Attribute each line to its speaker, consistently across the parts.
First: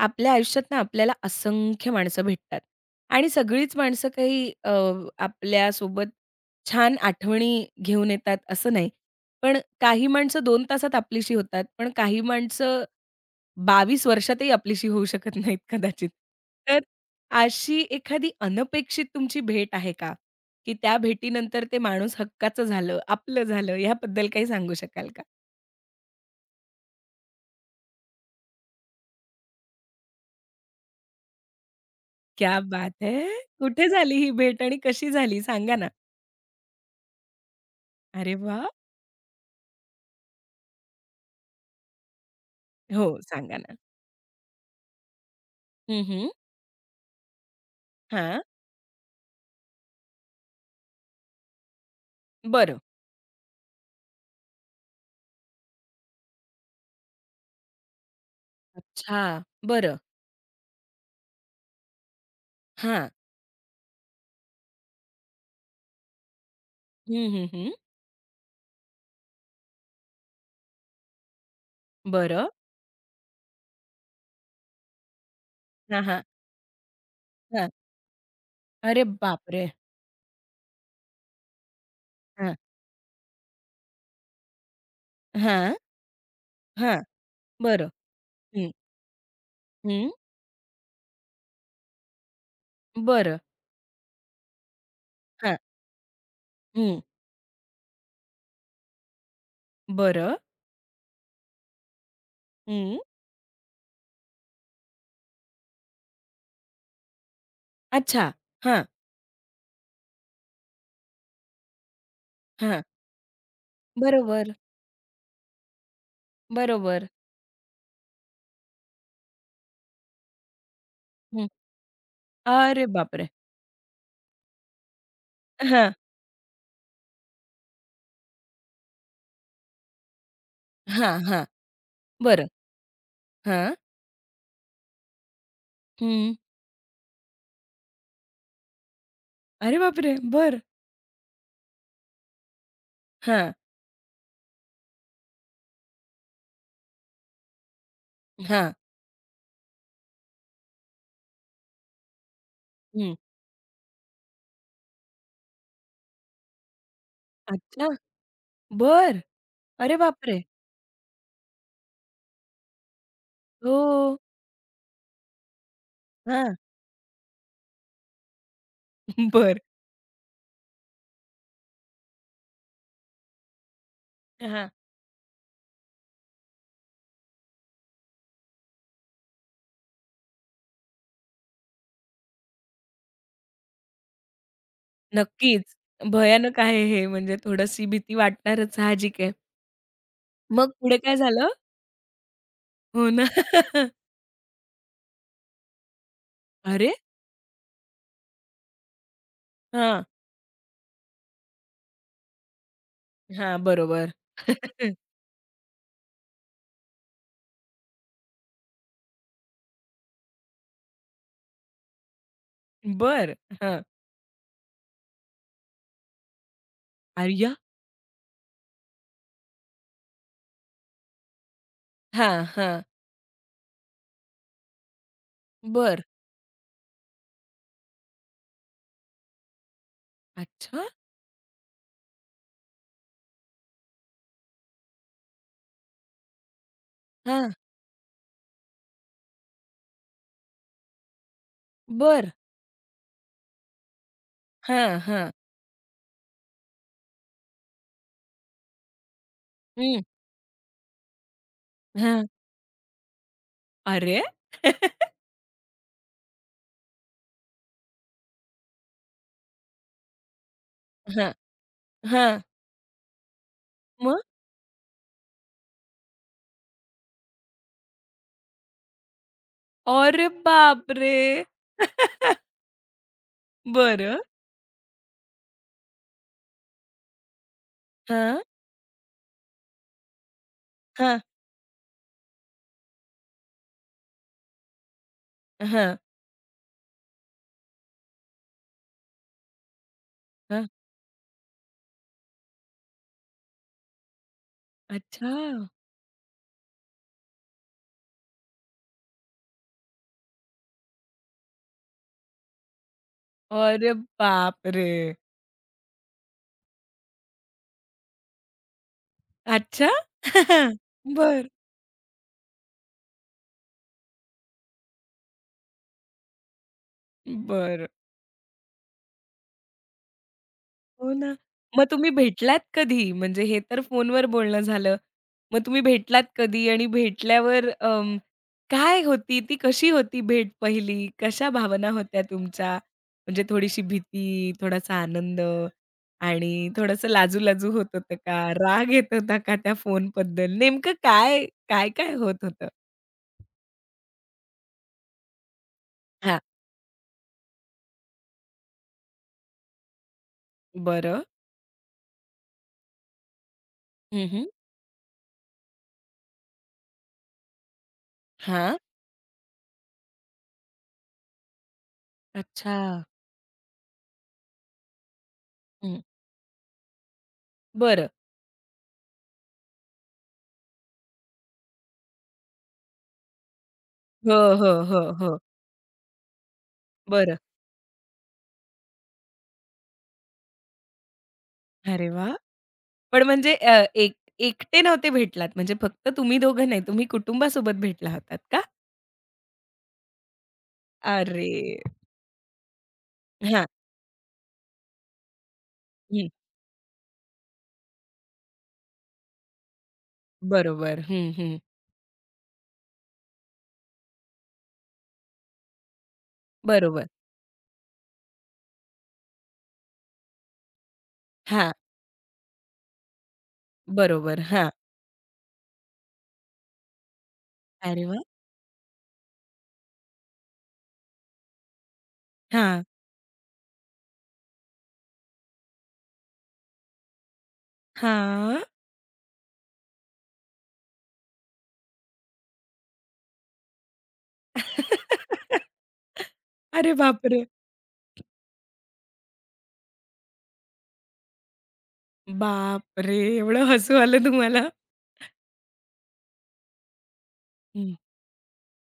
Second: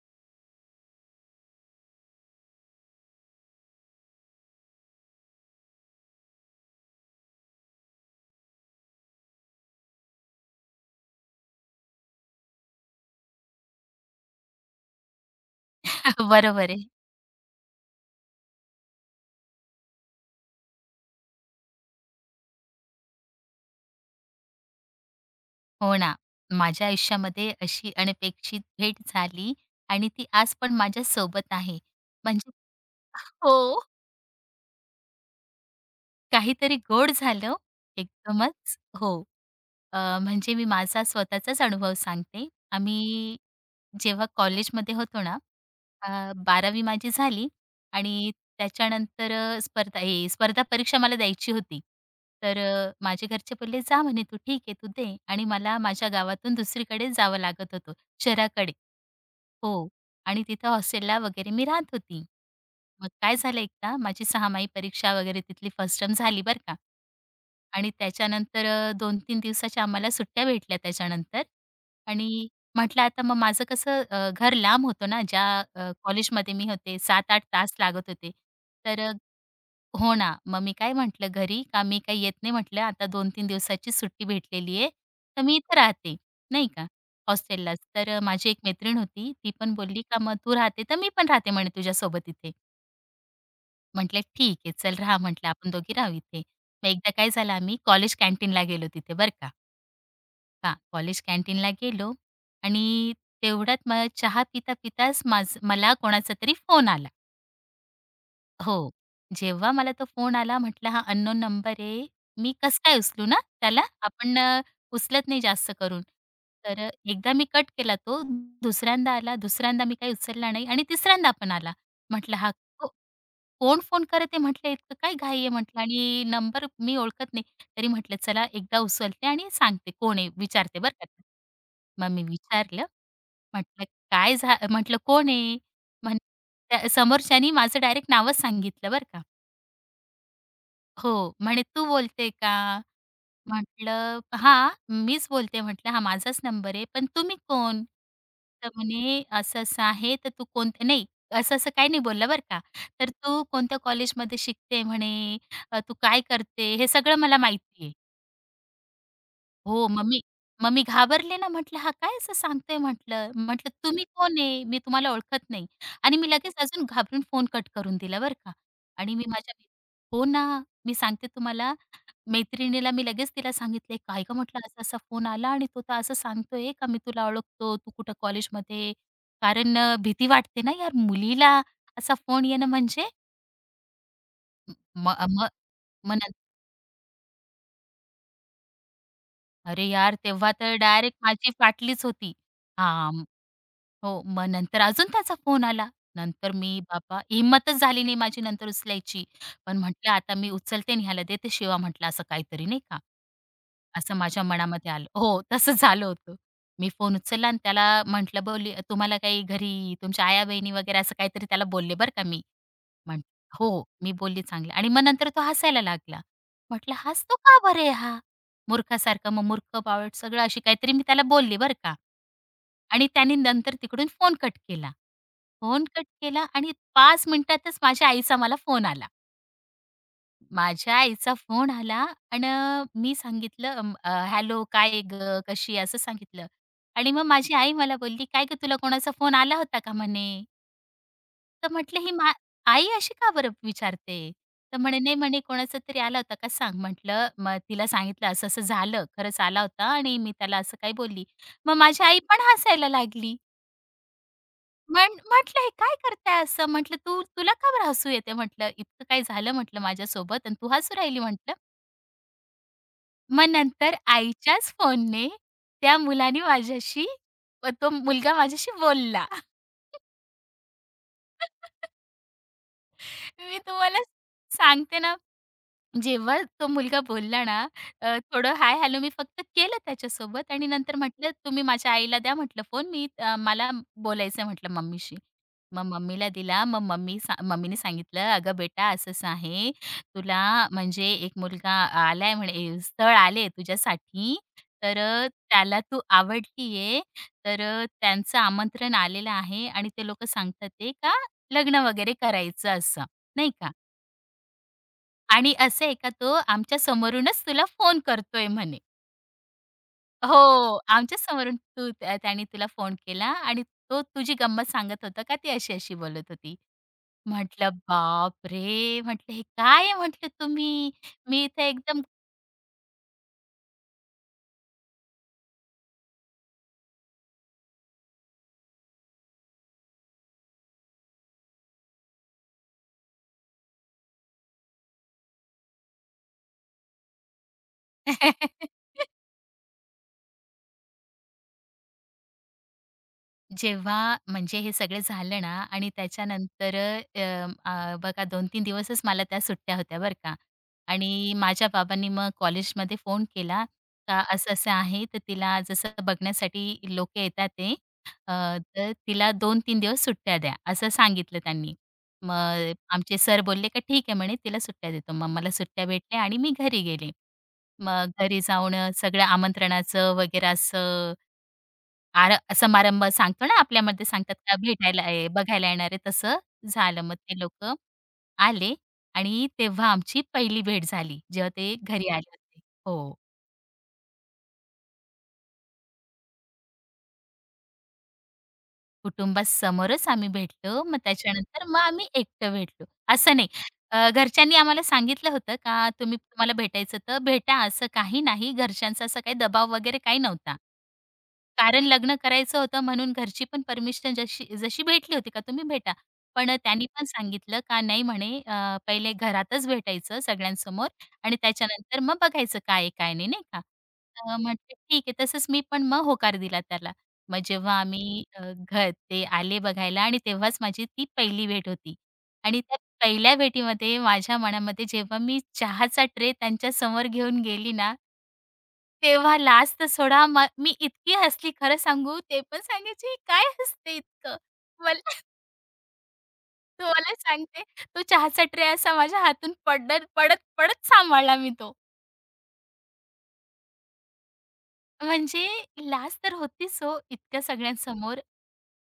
Speaker 1: आपल्या आयुष्यात ना आपल्याला असंख्य माणसं भेटतात आणि सगळीच माणसं काही आपल्यासोबत छान आठवणी घेऊन येतात असं नाही. पण काही माणसं 2 तासात आपलीशी होतात. पण काही माणसं 22 वर्षातही आपलीशी होऊ शकत नाहीत कदाचित.
Speaker 2: बरोबर आहे.
Speaker 1: तर अशी एखादी अनपेक्षित तुमची भेट आहे का? की त्या भेटीनंतर ते माणूस हक्काचं झालं, आपलं झालं याबद्दल काही सांगू शकाल का?
Speaker 2: हो ना. माझ्या आयुष्यामध्ये अशी अनपेक्षित भेट झाली आणि ती आज पण माझ्या सोबत आहे. म्हणजे
Speaker 1: क्या बात है!
Speaker 2: हो,
Speaker 1: कुठे झाली ही भेट आणि कशी झाली सांगा ना?
Speaker 2: काहीतरी गोड झालं
Speaker 1: अरे वाह!
Speaker 2: एकदमच. हो. म्हणजे मी माझा स्वतःचाच अनुभव सांगते.
Speaker 1: हो,
Speaker 2: आम्ही
Speaker 1: सांगा ना.
Speaker 2: जेव्हा कॉलेजमध्ये होतो ना,
Speaker 1: हं, हं.
Speaker 2: 12वी माझी झाली आणि
Speaker 1: हां,
Speaker 2: त्याच्यानंतर स्पर्धा परीक्षा मला द्यायची होती. तर
Speaker 1: बरं.
Speaker 2: माझे घरचे बोलले, "जा म्हणे तू ठीक आहे, तू दे." आणि मला माझ्या गावातून दुसरीकडे जावं लागत होतं, शहराकडे.
Speaker 1: अच्छा,
Speaker 2: हो.
Speaker 1: बरं.
Speaker 2: आणि तिथं हॉस्टेलला वगैरे मी राहत होती. मग
Speaker 1: हां.
Speaker 2: काय झालं एकदा माझी 6माही परीक्षा वगैरे तिथली फर्स्ट टर्म झाली बरं का.
Speaker 1: हं, हं, हं.
Speaker 2: आणि त्याच्यानंतर 2-3 दिवसाच्या आम्हाला सुट्ट्या भेटल्या त्याच्यानंतर आणि
Speaker 1: बरं.
Speaker 2: म्हटलं आता मग माझं कसं घर लांब होतं ना ज्या
Speaker 1: हां, हां.
Speaker 2: कॉलेजमध्ये मी होते 7-8
Speaker 1: हां.
Speaker 2: तास लागत होते. तर
Speaker 1: अरे बापरे!
Speaker 2: हो ना. मग मी काय म्हटलं घरी का मी काही येत नाही
Speaker 1: हां.
Speaker 2: म्हटलं आता 2-3 दिवसाची सुट्टी भेटलेली आहे. तर मी
Speaker 1: हां,
Speaker 2: इथं राहते, नाही का,
Speaker 1: हां.
Speaker 2: हॉस्टेललाच.
Speaker 1: बरं.
Speaker 2: तर माझी एक
Speaker 1: हं.
Speaker 2: मैत्रीण होती. ती पण बोलली
Speaker 1: हं.
Speaker 2: का "मग तू राहते तर मी पण राहते म्हणे तुझ्यासोबत इथे."
Speaker 1: बरं.
Speaker 2: म्हटलं "ठीक आहे चल राहा." म्हटलं
Speaker 1: हां.
Speaker 2: "आपण दोघी राहू इथे." मग
Speaker 1: हं.
Speaker 2: एकदा काय झालं आम्ही कॉलेज कॅन्टीनला गेलो तिथे बरं का.
Speaker 1: बरं.
Speaker 2: हां, कॉलेज कॅन्टीनला गेलो आणि
Speaker 1: हं.
Speaker 2: तेवढ्यात मग चहा पिता-पिताच माझं मला कोणाचा तरी फोन आला.
Speaker 1: अच्छा. हां,
Speaker 2: हो. जेव्हा मला तो फोन आला म्हटलं हा अननोन नंबर आहे. मी कसं
Speaker 1: हां.
Speaker 2: काय उचलू ना त्याला? आपण
Speaker 1: बरोबर,
Speaker 2: उचलत नाही जास्त करून. तर
Speaker 1: बरोबर.
Speaker 2: एकदा मी कट केला तो. दुसऱ्यांदा आला, दुसऱ्यांदा मी काही उचलला नाही आणि तिसऱ्यांदा
Speaker 1: हं.
Speaker 2: पण आला. म्हटलं हा
Speaker 1: अरे बापरे!
Speaker 2: कोण फोन करत आहे म्हटलं, इतकं काय घाई आहे म्हटलं
Speaker 1: हां,
Speaker 2: आणि नंबर मी ओळखत नाही. तरी म्हटलं चला एकदा उचलते आणि सांगते कोण आहे, विचारते बरं
Speaker 1: हां,
Speaker 2: का.
Speaker 1: हां.
Speaker 2: मग मी
Speaker 1: बरं.
Speaker 2: विचारलं.
Speaker 1: हां.
Speaker 2: म्हटलं काय झा म्हटलं कोण आहे? म्हण
Speaker 1: हं.
Speaker 2: त्या समोरच्यानी माझं डायरेक्ट नावच सांगितलं बरं का.
Speaker 1: अरे बापरे! बरं.
Speaker 2: हो, म्हणे तू बोलते का?
Speaker 1: हां,
Speaker 2: म्हटलं, "हां, मीच बोलते." म्हटलं, "हा माझाच नंबर आहे, पण तुम्ही कोण?"
Speaker 1: हं.
Speaker 2: तर
Speaker 1: हां.
Speaker 2: म्हणे, "असं-असं आहे, तर तू कोणत्या" नाही, असं-असं काही नाही बोलला बरं का. "तर तू कोणत्या कॉलेजमध्ये शिकते?" म्हणे, तू काय करते?" हे सगळं मला माहिती
Speaker 1: अच्छा,
Speaker 2: आहे.
Speaker 1: बरं.
Speaker 2: हो,
Speaker 1: अरे
Speaker 2: मग मी
Speaker 1: बापरे!
Speaker 2: मग मी घाबरले ना, म्हटलं, "हा काय असं सांगतोय?" म्हटलं. म्हटलं,
Speaker 1: हो.
Speaker 2: "तुम्ही कोण आहे? मी तुम्हाला ओळखत नाही." आणि मी लगेच
Speaker 1: हां,
Speaker 2: अजून घाबरून फोन कट करून दिला बरं का. आणि मी माझ्या
Speaker 1: बरं.
Speaker 2: हो ना, मी सांगते तुम्हाला मैत्रिणीला मी लगेच तिला सांगितले, "काय गं?" म्हटलं,
Speaker 1: हां,
Speaker 2: "असा-असा फोन आला आणि तो तर असं सांगतोय का मी तुला ओळखतो, तू कुठं कॉलेजमध्ये?" कारण भीती वाटते ना यार मुलीला असा फोन येणं म्हणजे म म
Speaker 1: नक्कीच.
Speaker 2: मग नंतर
Speaker 1: भयानक आहे हे म्हणजे थोडीशी भीती वाटणारच साहजिक आहे.
Speaker 2: अरे यार! तेव्हा
Speaker 1: मग
Speaker 2: तर
Speaker 1: पुढे काय
Speaker 2: डायरेक्ट
Speaker 1: झालं?
Speaker 2: माझी फाटलीच होती.
Speaker 1: हो ना.
Speaker 2: हां, हो. मग नंतर अजून त्याचा फोन आला. नंतर मी
Speaker 1: अरे!
Speaker 2: बाबा हिंमतच झाली नाही माझी नंतर उचलायची. पण
Speaker 1: हां,
Speaker 2: म्हटलं, "आता मी उचलते आणि ह्याला देते शिवा," म्हटलं, "असं काहीतरी," नाही का?
Speaker 1: हां, बरोबर.
Speaker 2: असं माझ्या मनामध्ये आलं. हो, तसं झालं होतं. मी फोन उचलला आणि त्याला म्हटलं, "बोलली तुम्हाला काही घरी तुमच्या आया-बहिणी वगैरे असं काहीतरी त्याला बोलले बरं का मी." म्हण
Speaker 1: बर, हां.
Speaker 2: "हो, मी बोलली चांगलं." आणि मग नंतर तो हसायला लागला. म्हटलं, "हसतो
Speaker 1: अय्या!
Speaker 2: का बरे हा? मूर्खासारखा." मग मूर्ख, बावळट सगळं अशी काहीतरी मी त्याला बोलली बरं का.
Speaker 1: हां, हां.
Speaker 2: आणि त्याने नंतर तिकडून फोन कट केला. फोन
Speaker 1: बरं.
Speaker 2: कट केला आणि 5 मिनिटातच माझ्या आईचा मला फोन आला.
Speaker 1: अच्छा!
Speaker 2: माझ्या आईचा फोन आला आणि मी सांगितलं हॅलो काय गं कशी आहे? असं सांगितलं आणि मग
Speaker 1: हां,
Speaker 2: माझी आई मला बोलली, "काय गं तुला कोणाचा फोन आला होता का?" म्हणे. तर म्हटलं, "ही
Speaker 1: बर,
Speaker 2: मा आई अशी का बरं विचारते?" तर
Speaker 1: हां,
Speaker 2: म्हणे, "नाही
Speaker 1: हां.
Speaker 2: म्हणे कोणाचा तरी आला होता का सांग." म्हटलं मग तिला सांगितलं, "असं-असं झालं. खरंच आला होता
Speaker 1: हं,
Speaker 2: आणि मी त्याला असं काही बोलली." मग माझी आई
Speaker 1: हां.
Speaker 2: पण हसायला लागली.
Speaker 1: अरे!
Speaker 2: म्हटलं, "हे काय करताय असं?" म्हटलं, "तू तुला का बरं हसू येते?" म्हटलं, "इतकं काय झालं?" म्हटलं, "माझ्यासोबत आणि तू हसू राहिली."
Speaker 1: हां,
Speaker 2: म्हटलं.
Speaker 1: हां.
Speaker 2: मग नंतर
Speaker 1: मग?
Speaker 2: आईच्याच फोनने त्या मुलाने माझ्याशी तो मुलगा माझ्याशी बोलला.
Speaker 1: अरे बापरे!
Speaker 2: मी तुम्हाला
Speaker 1: बरं.
Speaker 2: सांगते ना जेव्हा तो मुलगा बोलला ना,
Speaker 1: हां,
Speaker 2: थोडं हाय, हॅलो मी फक्त केलं त्याच्यासोबत आणि नंतर
Speaker 1: हां,
Speaker 2: म्हटलं, "तुम्ही माझ्या आईला द्या" म्हटलं फोन मी मला बोलायचं म्हटलं मम्मीशी. मग
Speaker 1: हां,
Speaker 2: मम्मीला दिला. मग मम्मीने सांगितलं, "अगं बेटा असं-असं आहे. तुला
Speaker 1: हां.
Speaker 2: म्हणजे एक मुलगा आलाय म्हणे स्थळ आले तुझ्यासाठी. तर
Speaker 1: अच्छा!
Speaker 2: त्याला तू आवडली तर त्यांचं आमंत्रण आलेलं आहे आणि ते लोकं सांगतात आहे का लग्न वगैरे करायचं असं, नाही का?"
Speaker 1: अरे बापरे!
Speaker 2: आणि असं आहे का तो आमच्या समोरूनच तुला फोन करतोय म्हणे.
Speaker 1: अच्छा.
Speaker 2: हो, आमच्या
Speaker 1: बर,
Speaker 2: समोरून तू त्या त्याने तुला फोन केला आणि तो तुझी गंमत सांगत होता का ती अशी-अशी बोलत होती. म्हटलं
Speaker 1: बर.
Speaker 2: बापरे! म्हटलं हे काय आहे म्हटलं तुम्ही?
Speaker 1: हो ना.
Speaker 2: मी इथे
Speaker 1: मग
Speaker 2: एकदम
Speaker 1: तुम्ही भेटलात कधी? म्हणजे हे तर फोनवर बोलणं झालं. मग तुम्ही भेटलात कधी? आणि भेटल्यावर काय होती ती कशी होती भेट पहिली? कशा भावना होत्या तुमच्या? म्हणजे थोडीशी भीती, थोडासा आनंद आणि थोडंसं लाजू-लाजू होत होतं का? राग येत होता का त्या फोनबद्दल? नेमकं काय, काय-काय होत होतं?
Speaker 2: जेव्हा म्हणजे हे सगळं झालं ना आणि
Speaker 1: हां.
Speaker 2: त्याच्यानंतर बघा 2-3 दिवसच मला त्या सुट्ट्या होत्या बरं का.
Speaker 1: बरं.
Speaker 2: आणि माझ्या बाबांनी मग कॉलेजमध्ये फोन केला का
Speaker 1: हं, हं.
Speaker 2: असं-असं आहे, तर तिला जसं बघण्यासाठी लोकं येतात ते अ,
Speaker 1: हां.
Speaker 2: तर तिला 2-3 दिवस सुट्ट्या द्या, असं सांगितलं त्यांनी. मग
Speaker 1: अच्छा.
Speaker 2: आमचे सर बोलले का ठीक आहे म्हणे तिला सुट्ट्या देतो. मग मला सुट्ट्या
Speaker 1: हं.
Speaker 2: भेटल्या आणि मी घरी गेले.
Speaker 1: बरं.
Speaker 2: मग घरी जाऊन सगळं आमंत्रणाचं वगैरे असं आर समारंभ सांगतो ना आपल्यामध्ये
Speaker 1: हो,
Speaker 2: सांगतात का
Speaker 1: हो, हो,
Speaker 2: भेटायला
Speaker 1: हो.
Speaker 2: बघायला येणार आहे तसं झालं. मग
Speaker 1: बरं.
Speaker 2: ते लोक आले आणि तेव्हा आमची पहिली भेट झाली, जेव्हा ते
Speaker 1: अरे
Speaker 2: घरी आले
Speaker 1: वाह!
Speaker 2: होते. हो,
Speaker 1: पण म्हणजे एक एकटे नव्हते भेटलात म्हणजे फक्त तुम्ही दोघं नाही, तुम्ही कुटुंबासोबत भेटला होतात का?
Speaker 2: कुटुंबासमोरच आम्ही भेटलो. मग
Speaker 1: अरे!
Speaker 2: त्याच्यानंतर मग आम्ही एकटं भेटलो. असं नाही
Speaker 1: हां.
Speaker 2: घरच्यांनी आम्हाला सांगितलं होतं का तुम्ही
Speaker 1: हं.
Speaker 2: तुम्हाला भेटायचं तर भेटा, असं काही नाही. घरच्यांचा असा काही दबाव वगैरे काही नव्हता.
Speaker 1: बरोबर. हं, हं.
Speaker 2: कारण लग्न करायचं होतं म्हणून घरची पण परमिशन जशी जशी भेटली होती का तुम्ही भेटा. पण त्यांनी पण
Speaker 1: बरोबर.
Speaker 2: सांगितलं का नाही म्हणे पहिले घरातच भेटायचं सगळ्यांसमोर आणि
Speaker 1: हां.
Speaker 2: त्याच्यानंतर मग बघायचं काय आहे काय नाही, नाही का? तर
Speaker 1: बरोबर. हां.
Speaker 2: म्हटलं ठीक आहे. तसंच मी पण मग होकार दिला त्याला. मग जेव्हा
Speaker 1: अरे वाह!
Speaker 2: आम्ही ते आले बघायला आणि तेव्हाच माझी ती पहिली भेट होती. आणि त्या
Speaker 1: हां.
Speaker 2: पहिल्या भेटीमध्ये माझ्या मनामध्ये जेव्हा मी चहाचा ट्रे त्यांच्यासमोर घेऊन गेली ना,
Speaker 1: हां.
Speaker 2: तेव्हा लाज सोडा मी इतकी हसली खरं सांगू ते पण सांगायचे, "ही काय हसते इतकं?" मला
Speaker 1: अरे
Speaker 2: तुम्हाला
Speaker 1: बापरे!
Speaker 2: सांगते तो चहाचा ट्रे असा माझ्या हातून पडत, पडत, पडत सांभाळला मी तो.
Speaker 1: बापरे! एवढं हसू आलं तुम्हाला?
Speaker 2: म्हणजे लाज तर होतीच हो इतक्या
Speaker 1: हं.
Speaker 2: सगळ्यांसमोर.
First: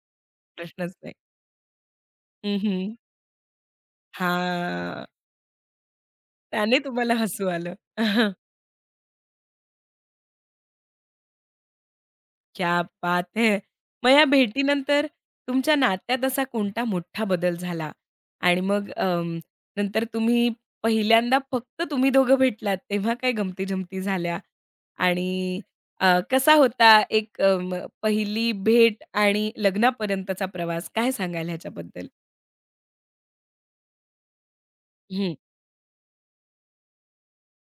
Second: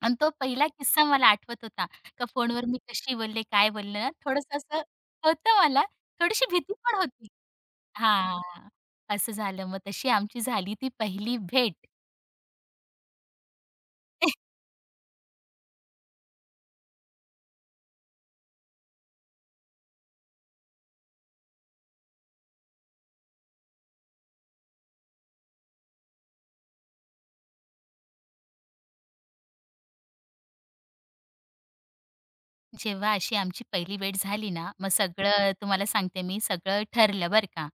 Speaker 2: आणि तो पहिला
Speaker 1: प्रश्नच
Speaker 2: किस्सा
Speaker 1: नाही.
Speaker 2: मला आठवत होता. का
Speaker 1: हं,
Speaker 2: फोनवर मी
Speaker 1: हं.
Speaker 2: कशी बोलले, काय बोलले ना, थोडंसं असं
Speaker 1: हां.
Speaker 2: होतं मला. थोडीशी भीती
Speaker 1: त्याने
Speaker 2: पण
Speaker 1: तुम्हाला
Speaker 2: होती.
Speaker 1: हसू आलं.
Speaker 2: हां, असं झालं. मग तशी आमची झाली ती पहिली भेट.
Speaker 1: क्या बात है! मग या भेटीनंतर तुमच्या नात्यात असा कोणता मोठा बदल झाला? आणि मग नंतर तुम्ही पहिल्यांदा फक्त तुम्ही दोघं भेटलात, तेव्हा काय गमती-जमती झाल्या? आणि अ, कसा होता एक अ, म पहिली भेट आणि लग्नापर्यंतचा प्रवास? काय सांगाल ह्याच्याबद्दल?
Speaker 2: जेव्हा अशी आमची पहिली भेट झाली ना, मग हं.
Speaker 1: हं,
Speaker 2: सगळं तुम्हाला सांगते मी सगळं ठरलं बरं का.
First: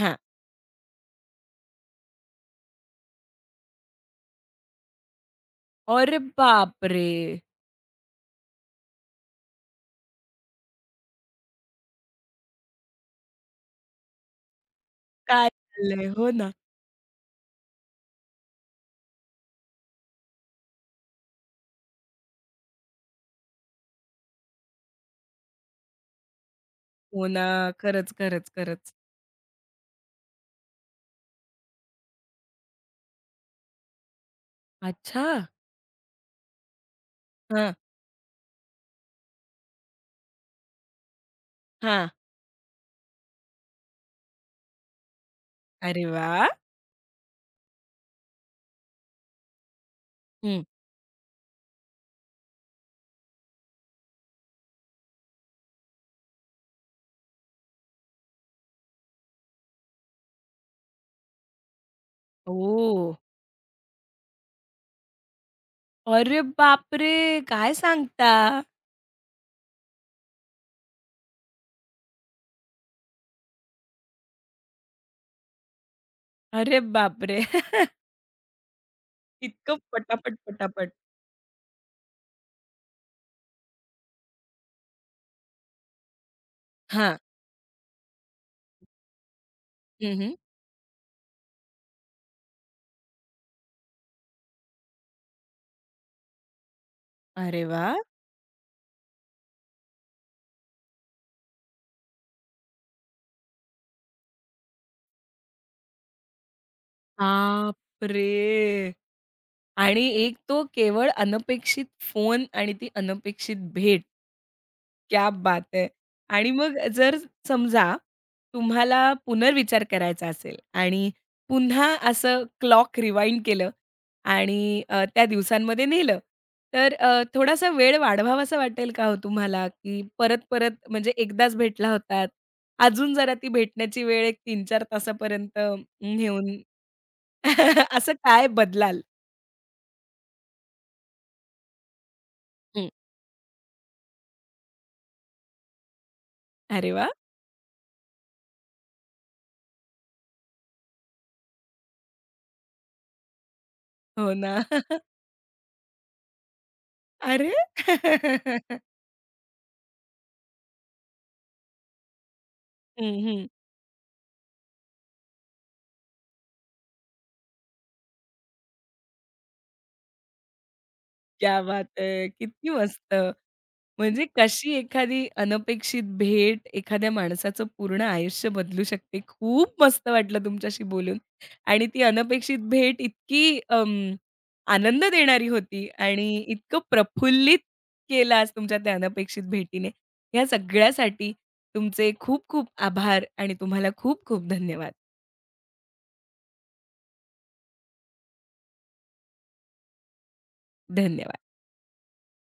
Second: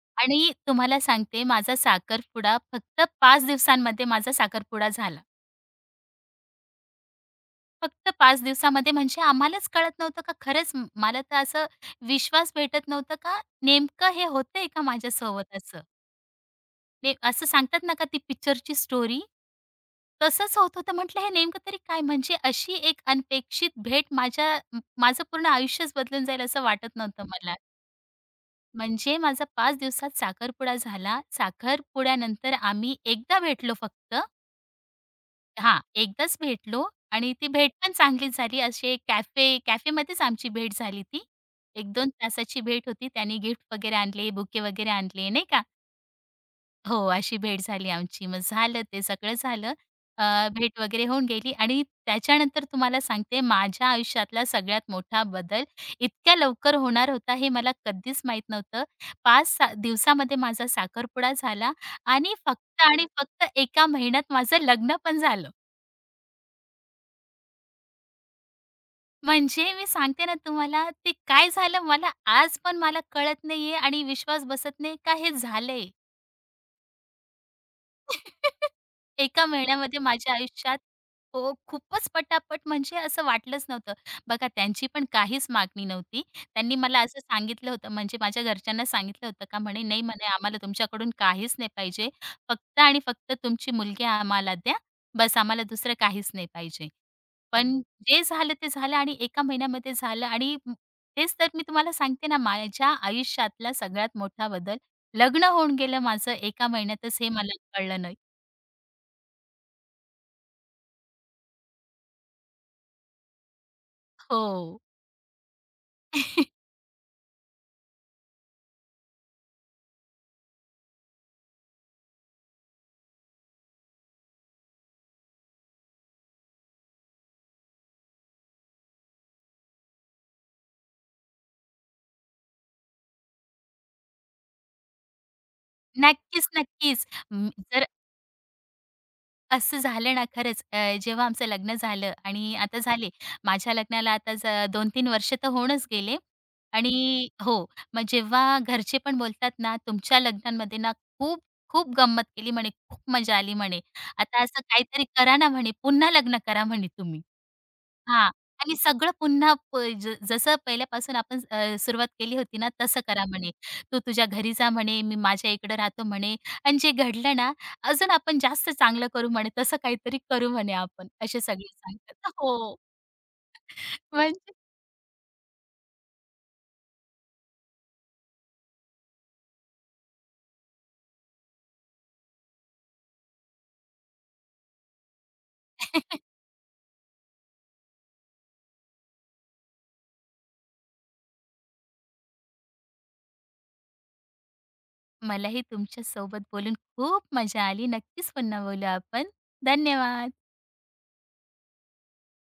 Speaker 1: हां.
Speaker 2: आणि तुम्हाला सांगते माझा साखरपुडा फक्त 5 दिवसांमध्ये माझा साखरपुडा झाला.
Speaker 1: अरे बापरे!
Speaker 2: फक्त 5 दिवसामध्ये म्हणजे आम्हालाच कळत नव्हतं का खरंच मला तर असं विश्वास भेटत नव्हता का नेमकं हे होतंय का
Speaker 1: काय
Speaker 2: माझ्यासोबत असं.
Speaker 1: चाललंय? हो ना.
Speaker 2: ते असं सांगतात ना का ती पिक्चरची स्टोरी तसंच होत होतं. म्हटलं हे नेमकं तरी काय म्हणजे अशी एक अनपेक्षित भेट माझ्या माझं पूर्ण आयुष्यच बदलून जाईल असं वाटत नव्हतं
Speaker 1: हो ना.
Speaker 2: मला.
Speaker 1: खरंच, खरंच, खरंच.
Speaker 2: म्हणजे माझा 5 दिवसात साखरपुडा झाला. साखरपुड्यानंतर आम्ही एकदा भेटलो फक्त.
Speaker 1: अच्छा!
Speaker 2: हां, एकदाच भेटलो आणि ती भेट
Speaker 1: हां,
Speaker 2: पण चांगलीच झाली. असे कॅफेमध्येच आमची भेट झाली ती.
Speaker 1: हां.
Speaker 2: 1-2 तासाची भेट होती. त्याने गिफ्ट वगैरे आणले, बुके वगैरे आणले, नाही का?
Speaker 1: अरे वाह!
Speaker 2: हो, अशी भेट झाली आमची. मग झालं ते सगळं झालं. अ, भेट वगैरे होऊन गेली आणि त्याच्यानंतर तुम्हाला सांगते माझ्या आयुष्यातला सगळ्यात मोठा बदल इतक्या लवकर होणार होता हे मला कधीच माहीत नव्हतं. 5-6 दिवसामध्ये माझा साखरपुडा झाला आणि फक्त
Speaker 1: ओह!
Speaker 2: आणि फक्त एका महिन्यात माझं लग्न पण झालं.
Speaker 1: अरे बापरे! काय सांगता?
Speaker 2: म्हणजे मी सांगते ना तुम्हाला ते काय झालं मला आज पण मला कळत नाहीये आणि विश्वास बसत नाही का हे झालंय.
Speaker 1: अरे बापरे!
Speaker 2: एका
Speaker 1: इतकं
Speaker 2: महिन्यामध्ये
Speaker 1: पटापट,
Speaker 2: माझ्या आयुष्यात
Speaker 1: पटापट.
Speaker 2: हो, खूपच पटापट म्हणजे असं वाटलंच नव्हतं. बघा त्यांची पण काहीच मागणी नव्हती. त्यांनी मला
Speaker 1: हां.
Speaker 2: असं सांगितलं होतं म्हणजे माझ्या घरच्यांना सांगितलं होतं का म्हणे, "नाही
Speaker 1: हं,
Speaker 2: म्हणे
Speaker 1: हं.
Speaker 2: आम्हाला तुमच्याकडून काहीच नाही पाहिजे. फक्त आणि फक्त तुमची मुलगी आम्हाला द्या. बस आम्हाला दुसरं काहीच नाही पाहिजे."
Speaker 1: अरे
Speaker 2: पण
Speaker 1: वाह!
Speaker 2: जे झालं ते झालं आणि एका महिन्यामध्ये झालं तेच तर मी तुम्हाला सांगते ना माझ्या आयुष्यातला सगळ्यात मोठा बदल लग्न होऊन गेलं माझं एका महिन्यातच हे मला कळलं नाही.
Speaker 1: बापरे! आणि एक तो केवळ अनपेक्षित फोन आणि ती अनपेक्षित भेट.
Speaker 2: हो.
Speaker 1: क्या बात है! आणि मग जर समजा तुम्हाला पुनर्विचार करायचा असेल आणि पुन्हा असं क्लॉक रिवाइंड केलं आणि त्या दिवसांमध्ये नेलं, तर थोडासा वेळ वाढवावासा वाटेल का हो तुम्हाला? की परत-परत म्हणजे एकदाच भेटला होतात, अजून जरा ती भेटण्याची वेळ एक 3-4 तासापर्यंत
Speaker 2: नक्कीच,
Speaker 1: नेऊन
Speaker 2: नक्कीच. जर
Speaker 1: असं काय बदलाल?
Speaker 2: असं झालं ना खरंच जेव्हा आमचं लग्न झालं आणि आता
Speaker 1: हं.
Speaker 2: झाले माझ्या लग्नाला आता 2 तीन वर्ष तर होऊनच गेले
Speaker 1: अरे वाह!
Speaker 2: आणि हो, मग जेव्हा घरचे पण बोलतात ना, "तुमच्या लग्नांमध्ये ना खूप खूप गंमत केली" म्हणे, "खूप मजा आली" म्हणे.
Speaker 1: हो
Speaker 2: "आता
Speaker 1: ना.
Speaker 2: असं काहीतरी करा ना" म्हणे, "पुन्हा लग्न करा" म्हणे तुम्ही.
Speaker 1: अरे!
Speaker 2: हां. आणि सगळं पुन्हा प ज जसं पहिल्यापासून आपण सुरुवात केली होती ना, तसं
Speaker 1: हं,
Speaker 2: करा
Speaker 1: हं.
Speaker 2: म्हणे. तू तुझ्या घरी जा म्हणे, मी माझ्या इकडं राहतो म्हणे आणि जे घडलं ना, अजून आपण जास्त चांगलं करू म्हणे, तसं काहीतरी करू म्हणे आपण, असे
Speaker 1: क्या
Speaker 2: सगळे
Speaker 1: बात है!
Speaker 2: सांगतात.
Speaker 1: किती
Speaker 2: हो,
Speaker 1: मस्त. म्हणजे
Speaker 2: म्हणजे
Speaker 1: कशी एखादी अनपेक्षित भेट एखाद्या माणसाचं पूर्ण आयुष्य बदलू शकते. खूप मस्त वाटलं तुमच्याशी बोलून आणि ती अनपेक्षित भेट इतकी आनंद देणारी होती आणि इतकं प्रफुल्लित केलं आज तुमच्या त्या अनपेक्षित भेटीने. या सगळ्यासाठी तुमचे खूप खूप आभार आणि तुम्हाला खूप खूप धन्यवाद.
Speaker 2: मलाही तुमच्यासोबत बोलून खूप मजा आली. नक्कीच पुन्हा बोलू आपण. धन्यवाद.
Speaker 1: धन्यवाद.